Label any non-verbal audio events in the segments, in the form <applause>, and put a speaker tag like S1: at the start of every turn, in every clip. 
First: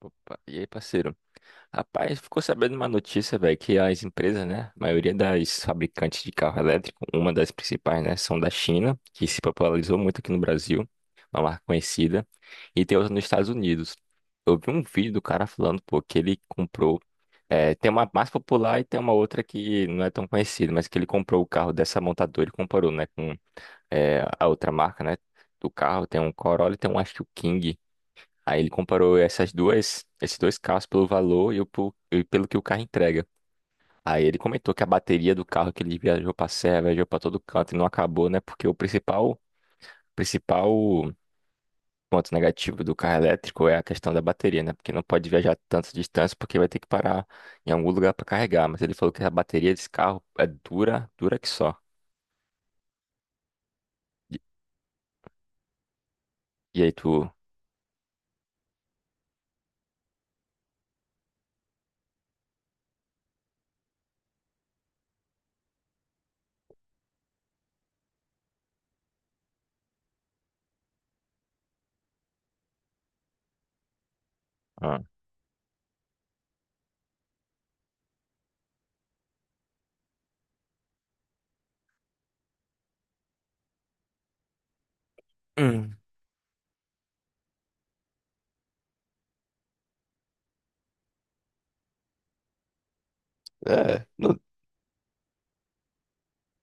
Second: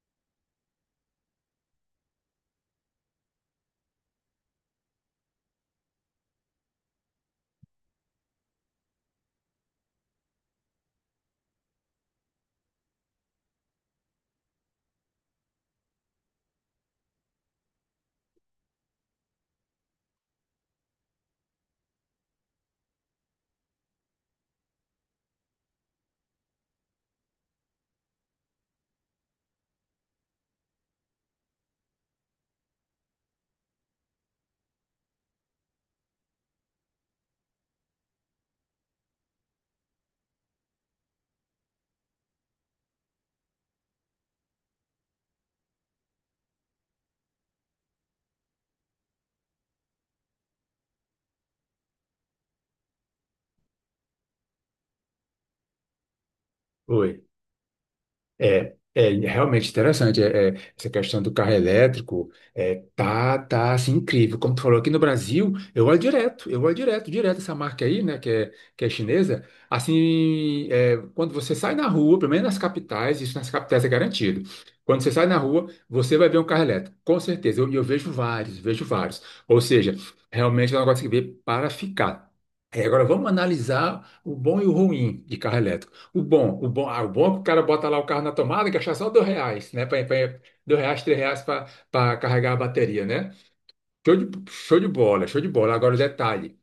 S1: Opa, e aí, parceiro? Rapaz, ficou sabendo uma notícia, velho, que as empresas, né, a maioria das fabricantes de carro elétrico, uma das principais, né, são da China, que se popularizou muito aqui no Brasil, uma marca conhecida, e tem outra nos Estados Unidos. Eu vi um vídeo do cara falando, pô, que ele comprou, tem uma mais popular e tem uma outra que não é tão conhecida, mas que ele comprou o carro dessa montadora e comparou, né, com, a outra marca, né, do carro, tem um Corolla e tem um, acho que o King. Aí ele comparou essas duas, esses dois carros pelo valor e, e pelo que o carro entrega. Aí ele comentou que a bateria do carro que ele viajou para serra, viajou para todo canto e não acabou, né? Porque o principal ponto negativo do carro elétrico é a questão da bateria, né? Porque não pode viajar tantas distâncias porque vai ter que parar em algum lugar para carregar. Mas ele falou que a bateria desse carro é dura, dura que só. E, e aí
S2: Oi.
S1: tu.
S2: É realmente interessante essa questão do carro elétrico. Tá assim incrível. Como tu falou, aqui no Brasil, eu olho direto, direto essa marca aí, né, que é chinesa. Assim, é, quando você sai na rua, pelo menos nas capitais, isso nas capitais é garantido.
S1: Ah.
S2: Quando você sai na rua, você vai ver um carro elétrico, com certeza. E eu vejo vários, vejo vários. Ou seja, realmente é um negócio que veio para ficar. É, agora vamos analisar o bom e o ruim de carro elétrico.
S1: Hum.
S2: O bom é que o cara bota lá o carro na tomada e gasta só R$ 2, né? R$ 2, R$ 3 para carregar a bateria, né?
S1: É, não,
S2: Show de bola, show de bola. Agora o detalhe,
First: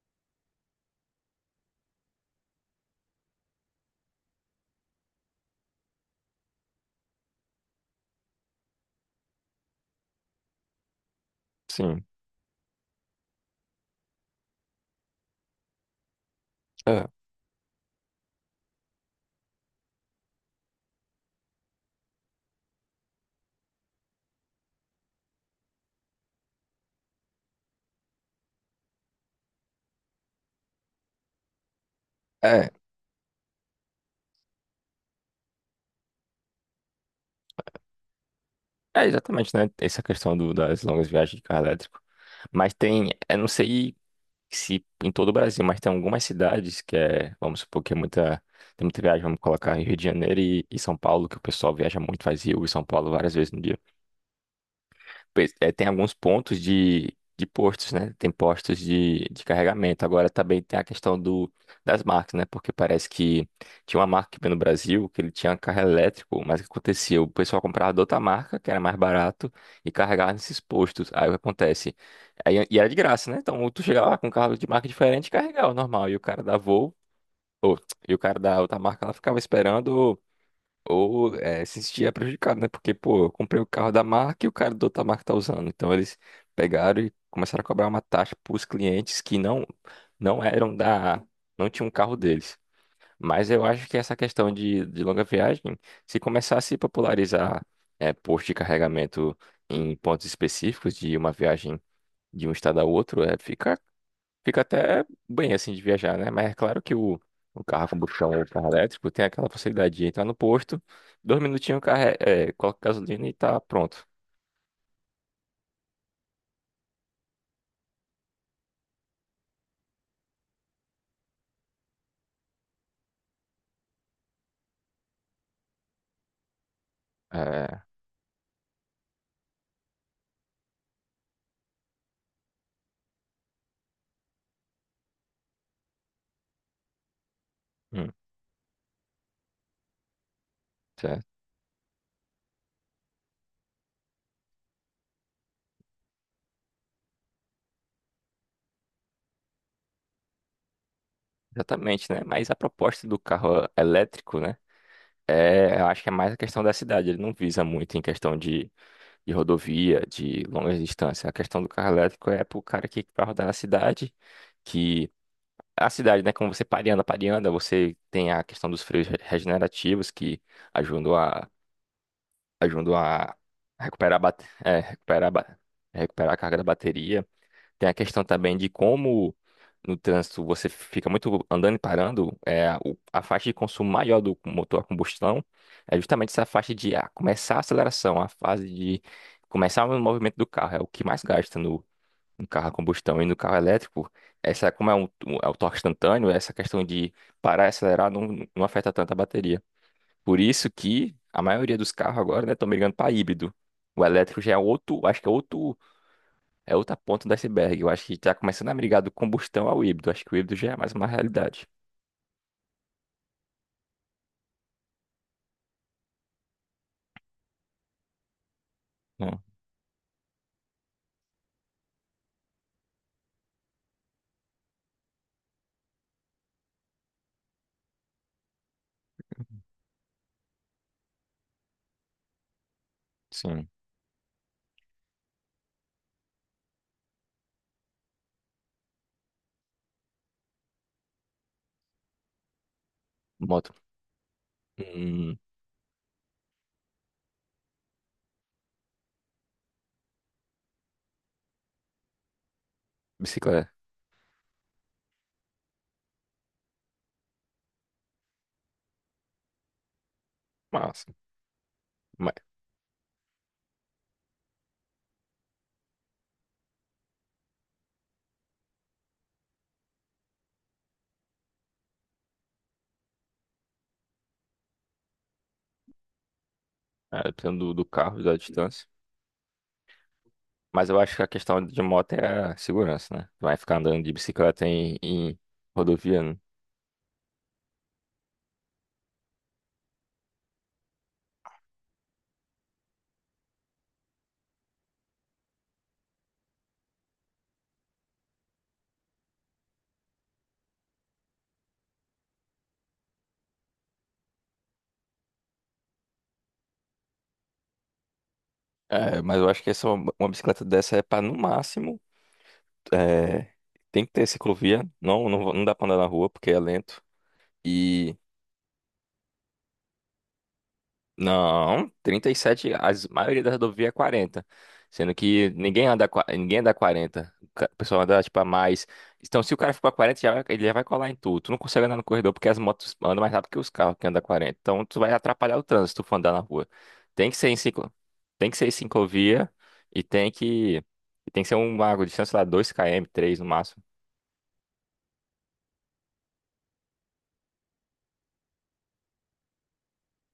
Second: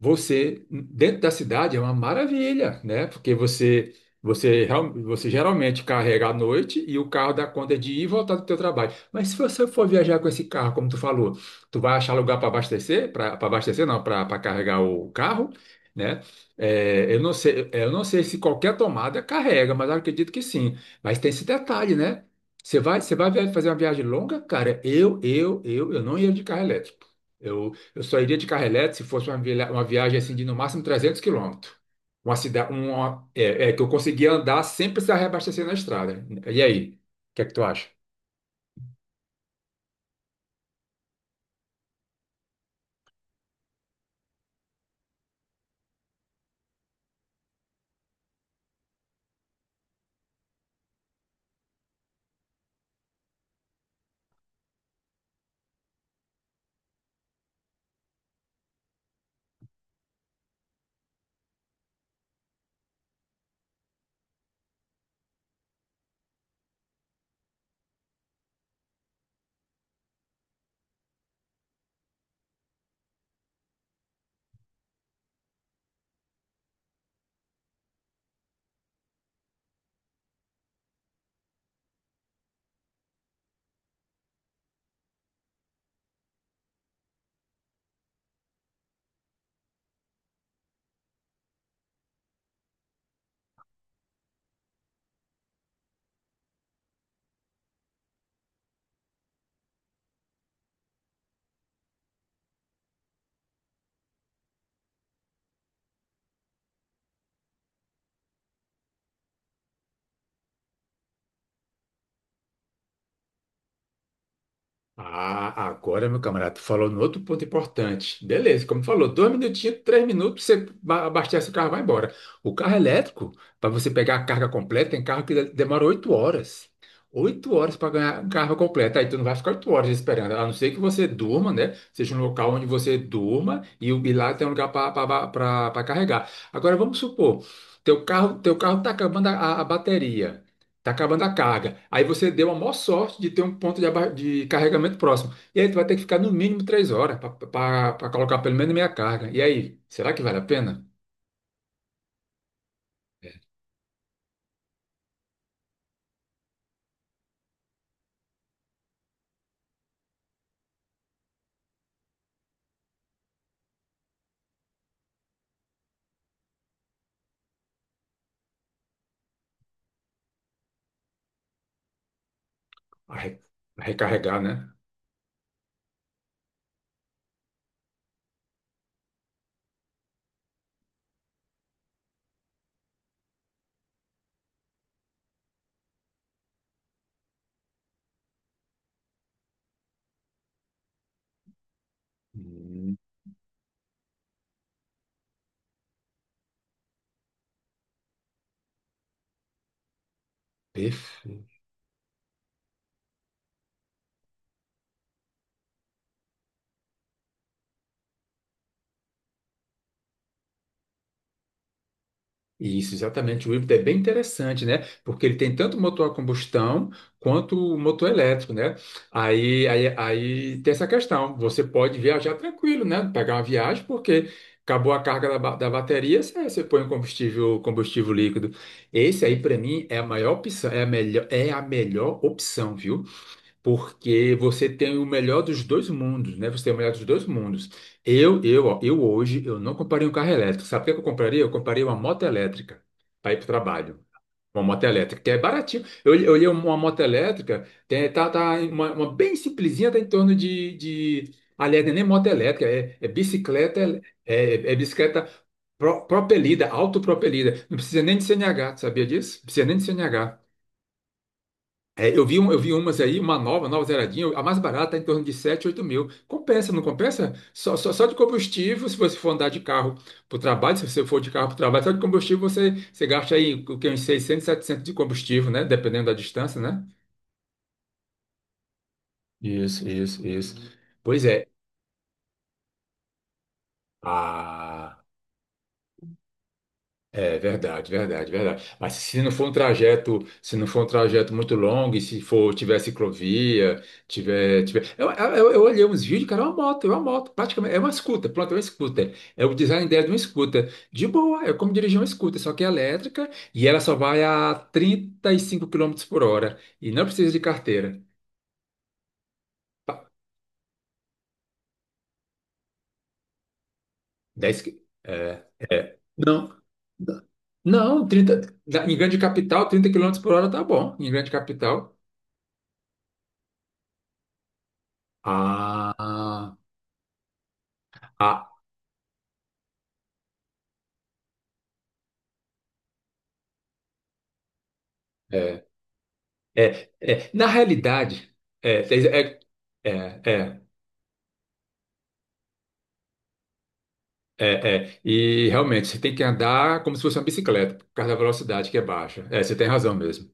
S2: você dentro da cidade é uma maravilha, né? Porque você geralmente carrega à noite e o carro dá conta de ir e voltar do teu trabalho. Mas se você for viajar com esse carro, como tu falou, tu vai
S1: sim.
S2: achar lugar para abastecer não, para carregar o carro, né? É, eu não sei se qualquer tomada carrega, mas eu acredito que sim. Mas tem esse detalhe, né? Você vai fazer uma viagem longa, cara. Eu não ia de carro elétrico, eu só iria de carrelete se fosse uma viagem assim de no máximo 300 quilômetros. Uma
S1: É.
S2: cidade, uma, é, é, que eu conseguia andar sem precisar reabastecer na estrada. E aí, o que é que tu acha?
S1: É, exatamente, né? Essa questão das longas viagens de carro elétrico. Mas tem, eu não sei se em todo o Brasil, mas tem algumas cidades que é, vamos supor que é muita, tem muita viagem, vamos colocar Rio de Janeiro e São Paulo, que o pessoal viaja muito, faz Rio e São Paulo várias vezes no dia tem alguns pontos de postos, né? Tem postos de carregamento. Agora também tem a questão das marcas, né? Porque parece que tinha uma marca aqui no Brasil que ele tinha carro elétrico, mas o que acontecia? O pessoal comprava de outra marca, que era mais barato, e carregava nesses postos. Aí o que acontece? Aí, e era de graça, né? Então tu chegava lá com um carro de marca diferente e carregava o normal. E o cara da Volvo, ou, <tsk> e o cara da outra marca, ela ficava esperando. Ou se sentia prejudicado, né? Porque, pô, eu comprei o carro da marca e o cara da outra marca tá usando. Então eles pegaram e começaram a cobrar uma taxa para os clientes que não não eram da, não tinham um carro deles. Mas eu acho que essa questão de longa viagem, se começar a se popularizar é, posto de carregamento em pontos específicos de uma viagem de um estado a outro, é, fica até bem assim de viajar, né? Mas é claro que o carro a combustão ou o carro elétrico tem aquela facilidade de entrar no posto, dois minutinhos o carro coloca gasolina e tá pronto.
S2: Ah, agora, meu camarada, tu falou no outro ponto importante. Beleza, como tu falou, 2 minutinhos, 3 minutos, você abastece o carro e vai embora. O carro elétrico, para você pegar a carga completa, tem carro que demora 8 horas. 8 horas
S1: É,
S2: para ganhar a carga completa. Aí tu não vai ficar 8 horas esperando, a não ser que você durma, né? Seja um local onde você durma e e lá tem um lugar para carregar. Agora, vamos supor,
S1: hum,
S2: teu carro tá acabando a bateria. Tá acabando
S1: certo.
S2: a carga. Aí você deu a maior sorte de ter um ponto de carregamento próximo. E aí tu vai ter que ficar no mínimo 3 horas para colocar pelo menos meia carga. E aí, será que vale a pena?
S1: Exatamente, né? Mas a proposta do
S2: É.
S1: carro elétrico, né? É, eu acho que é mais a questão da cidade. Ele não visa muito em questão de rodovia, de longas distâncias. A questão do carro elétrico é pro cara que vai rodar na cidade. Que a cidade, né? Como você pareando, pareando, você tem a questão dos freios regenerativos que ajudam a, ajudam a
S2: Arre-
S1: recuperar, a
S2: Recarregar,
S1: bate-
S2: né?
S1: é, recuperar, a ba- recuperar a carga da bateria. Tem a questão também de como no trânsito você fica muito andando e parando, a faixa de consumo maior do motor a combustão é justamente essa faixa de começar a aceleração, a fase de começar o movimento do carro, é o que mais gasta no carro a
S2: Hum.
S1: combustão, e no carro elétrico, essa como é, um- é o torque instantâneo, essa questão de parar e acelerar não, não afeta tanto a bateria. Por isso que a
S2: Perfeito.
S1: maioria dos carros agora, né, estão migrando para híbrido. O elétrico já é outro, acho que é outro, é outra ponta do iceberg. Eu acho que está começando a migrar do combustão ao híbrido. Acho que o híbrido já é mais uma realidade.
S2: Isso, exatamente. O híbrido é bem interessante, né? Porque ele tem tanto motor a combustão quanto o motor elétrico, né?
S1: Não,
S2: Aí tem essa questão. Você pode viajar tranquilo, né? Pegar uma viagem, porque acabou a carga da bateria, você põe o combustível, combustível líquido. Esse aí, para mim, é a maior opção, é a melhor opção, viu?
S1: sim.
S2: Porque você tem o melhor dos dois mundos, né? Você tem o melhor dos dois mundos. Eu hoje, eu não compraria um carro elétrico. Sabe o que eu compraria? Eu compraria uma moto elétrica para ir para o
S1: Moto.
S2: trabalho. Uma moto elétrica, que
S1: Hum,
S2: é baratinho. Eu olhei uma moto elétrica, tá uma bem simplesinha, tá em torno de... Aliás, não é nem moto elétrica, é
S1: bicicleta.
S2: bicicleta, é bicicleta, propelida, autopropelida. Não precisa nem de CNH, tu sabia disso? Não precisa nem de CNH.
S1: Massa.
S2: É,
S1: Mas,
S2: eu vi umas aí, uma nova, nova zeradinha, a mais barata, tá em torno de 7 8 mil. Compensa, não compensa? Só de combustível, se você for andar de carro para o trabalho, se você for de carro para o trabalho, só de combustível você gasta aí o que, uns 600, 700 de combustível, né? Dependendo da distância, né?
S1: dependendo do carro, da distância.
S2: Isso, isso, isso.
S1: Mas eu acho que
S2: Pois
S1: a
S2: é.
S1: questão de moto é a segurança, né? Vai ficar andando de bicicleta em,
S2: Ah.
S1: em rodovia, né?
S2: É verdade, verdade, verdade. Mas se não for um trajeto muito longo, e se for, tiver ciclovia, tiver... Eu olhei uns vídeos, cara, é uma moto, praticamente, pronto, é uma scooter. É o design dela de uma scooter. De boa, é como dirigir uma scooter, só que é elétrica, e ela só vai a 35 quilômetros por hora e não precisa de carteira.
S1: É, mas eu acho que essa,
S2: Pa-
S1: uma bicicleta dessa é para no máximo. é, Tem que ter
S2: 10... qui-
S1: ciclovia. Não, não, não dá pra andar na rua porque é
S2: Não,
S1: lento.
S2: não, 30. Em grande capital, 30 quilômetros por hora tá bom, em grande
S1: Não,
S2: capital.
S1: 37. A maioria da rodovia é 40. Sendo que ninguém anda, qua-
S2: Ah,
S1: ninguém anda 40. O pessoal anda, tipo, a
S2: ah.
S1: mais. Então, se o cara ficou a 40, ele já vai colar em tudo. Tu não consegue andar no corredor porque as motos andam mais rápido que os carros que andam a 40. Então, tu vai atrapalhar o
S2: é,
S1: trânsito se tu for andar na rua. Tem
S2: é.
S1: que
S2: Na
S1: ser em ciclo,
S2: realidade,
S1: tem que ser em
S2: é, é,
S1: ciclovia e
S2: é,
S1: tem
S2: é,
S1: que, e tem que ser uma distância sei lá, 2 km, 3 no máximo.
S2: é. É. E realmente, você tem que andar como se fosse uma bicicleta, por causa da velocidade que é baixa. É, você tem razão mesmo.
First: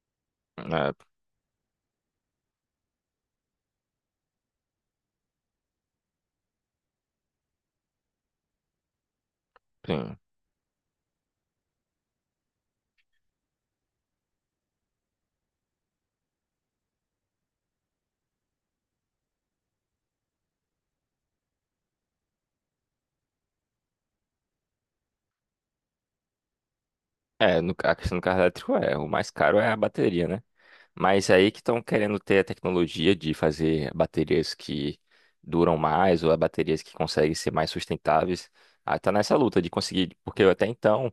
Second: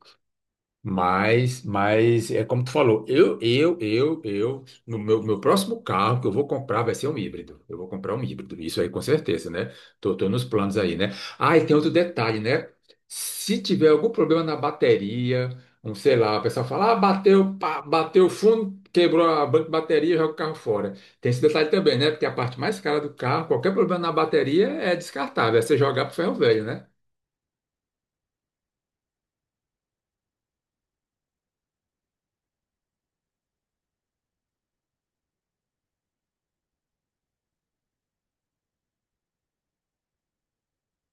S1: É,
S2: Mas é como tu falou, eu, no meu, meu próximo carro que eu vou comprar vai ser um híbrido. Eu vou comprar um híbrido, isso aí com certeza, né?
S1: sim.
S2: Tô nos planos aí, né? Ah, e tem outro detalhe, né? Se tiver algum problema na bateria, um, sei lá, o pessoal fala, ah, bateu, pá, bateu o fundo, quebrou a banca de bateria, joga o carro fora. Tem esse detalhe também, né? Porque a parte mais cara do carro, qualquer problema na bateria é descartável, é você jogar pro ferro velho, né?
S1: É, no, a questão do carro elétrico é, o mais caro é a bateria, né? Mas aí que estão querendo ter a tecnologia de fazer baterias que duram mais ou baterias que conseguem ser mais sustentáveis. Aí tá nessa luta de conseguir, porque até então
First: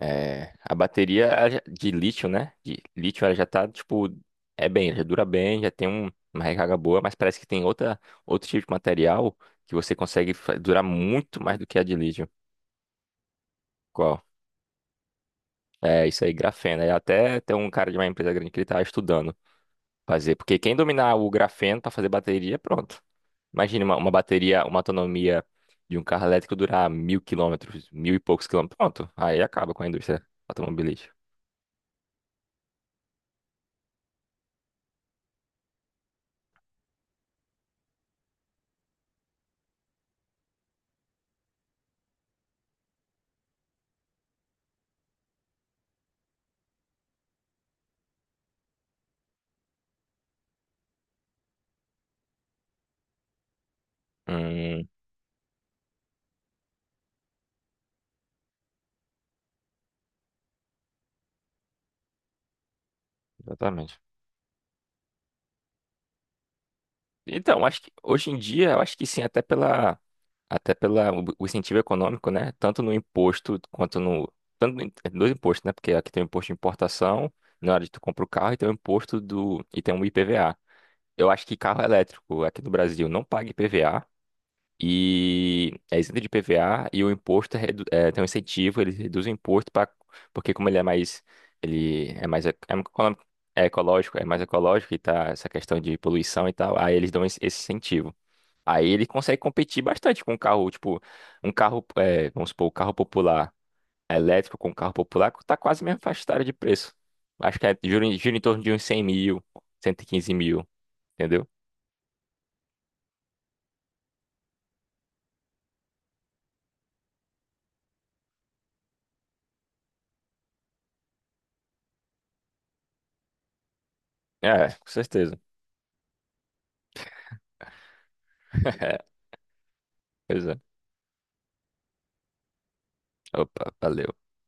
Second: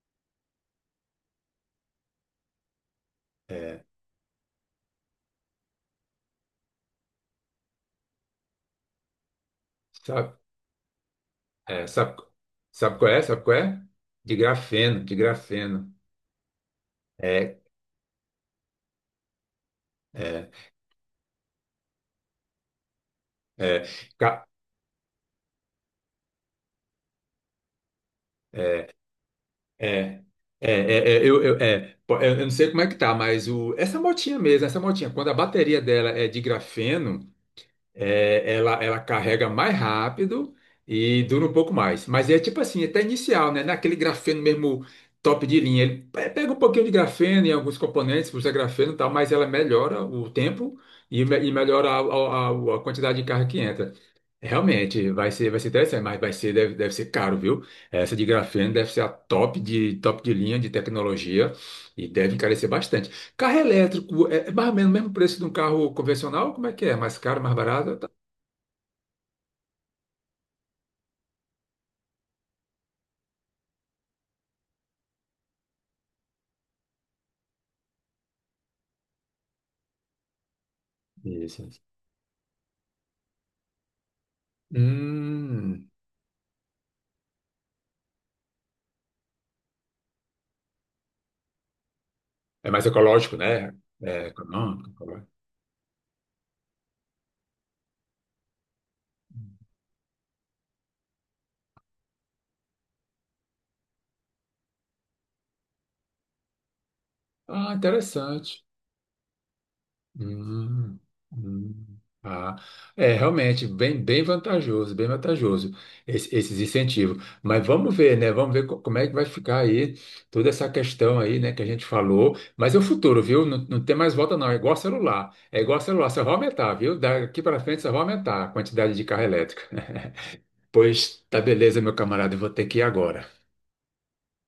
S1: a bateria ela de lítio, né? De lítio ela já tá
S2: É.
S1: tipo é bem, já dura bem, já tem uma recarga boa, mas parece que tem outra outro tipo de material que você consegue
S2: Sabe?
S1: durar muito mais do que a
S2: É,
S1: de
S2: sabe,
S1: lítio.
S2: sabe qual é? Sabe qual é?
S1: Qual?
S2: De grafeno.
S1: É isso aí, grafeno. Aí até tem
S2: É,
S1: um cara de uma empresa grande que ele tá estudando. Fazer.
S2: é,
S1: Porque quem dominar o grafeno para fazer bateria, pronto.
S2: é,
S1: Imagina uma
S2: ca-
S1: bateria, uma autonomia de um carro elétrico durar mil quilômetros, mil e poucos quilômetros. Pronto. Aí acaba com a indústria
S2: é,
S1: automobilística.
S2: eu não sei como é que tá, mas essa motinha mesmo, essa motinha, quando a bateria dela é de grafeno, é, ela carrega mais rápido e dura um pouco mais. Mas é tipo assim, é até inicial, né? Naquele grafeno mesmo, top de linha. Ele pega um pouquinho de grafeno em alguns componentes, usa grafeno e tal, mas ela melhora o tempo e melhora a quantidade de carga que entra.
S1: Hum,
S2: Realmente, vai ser interessante, mas vai ser, deve ser caro, viu? Essa de grafeno deve ser a top de linha de tecnologia e deve encarecer bastante. Carro
S1: exatamente.
S2: elétrico é mais ou menos o mesmo preço de um carro convencional? Como é que é? É mais caro, mais
S1: Então, acho que
S2: barato? Tá.
S1: hoje em dia, eu acho que sim, até pela o incentivo econômico, né? Tanto no imposto quanto no, tanto no, dois impostos, né? Porque aqui tem o imposto de importação, na hora de tu compra o carro, e tem o IPVA. Eu acho que
S2: Isso, isso.
S1: carro elétrico aqui no Brasil não paga IPVA, e
S2: Hum,
S1: é isento de PVA, e o imposto tem um incentivo, ele reduz o imposto para porque como ele é mais
S2: é mais ecológico,
S1: é
S2: né?
S1: ecológico, é
S2: É
S1: mais
S2: econômico,
S1: ecológico e tá
S2: ecológico.
S1: essa questão de poluição e tal, aí eles dão esse incentivo. Aí ele consegue competir bastante com um carro, tipo, um carro, vamos supor, o carro popular elétrico com um carro popular tá quase mesmo faixa etária de preço. Acho que
S2: Ah,
S1: gira em torno
S2: interessante.
S1: de uns 100 mil, 115 mil,
S2: Hum,
S1: entendeu?
S2: hum, ah, é realmente bem vantajoso esses incentivos. Mas vamos ver, né? Como é que vai ficar aí toda essa questão aí, né, que a gente falou. Mas é o futuro, viu? Não, não tem mais volta, não. É
S1: É,
S2: igual
S1: com
S2: celular.
S1: certeza.
S2: É igual celular, só vai aumentar, viu? Daqui para frente só vai aumentar a quantidade de
S1: <laughs>
S2: carro elétrico.
S1: Pois
S2: <laughs>
S1: é.
S2: Pois tá, beleza, meu camarada, eu vou ter que ir agora.
S1: Opa, valeu.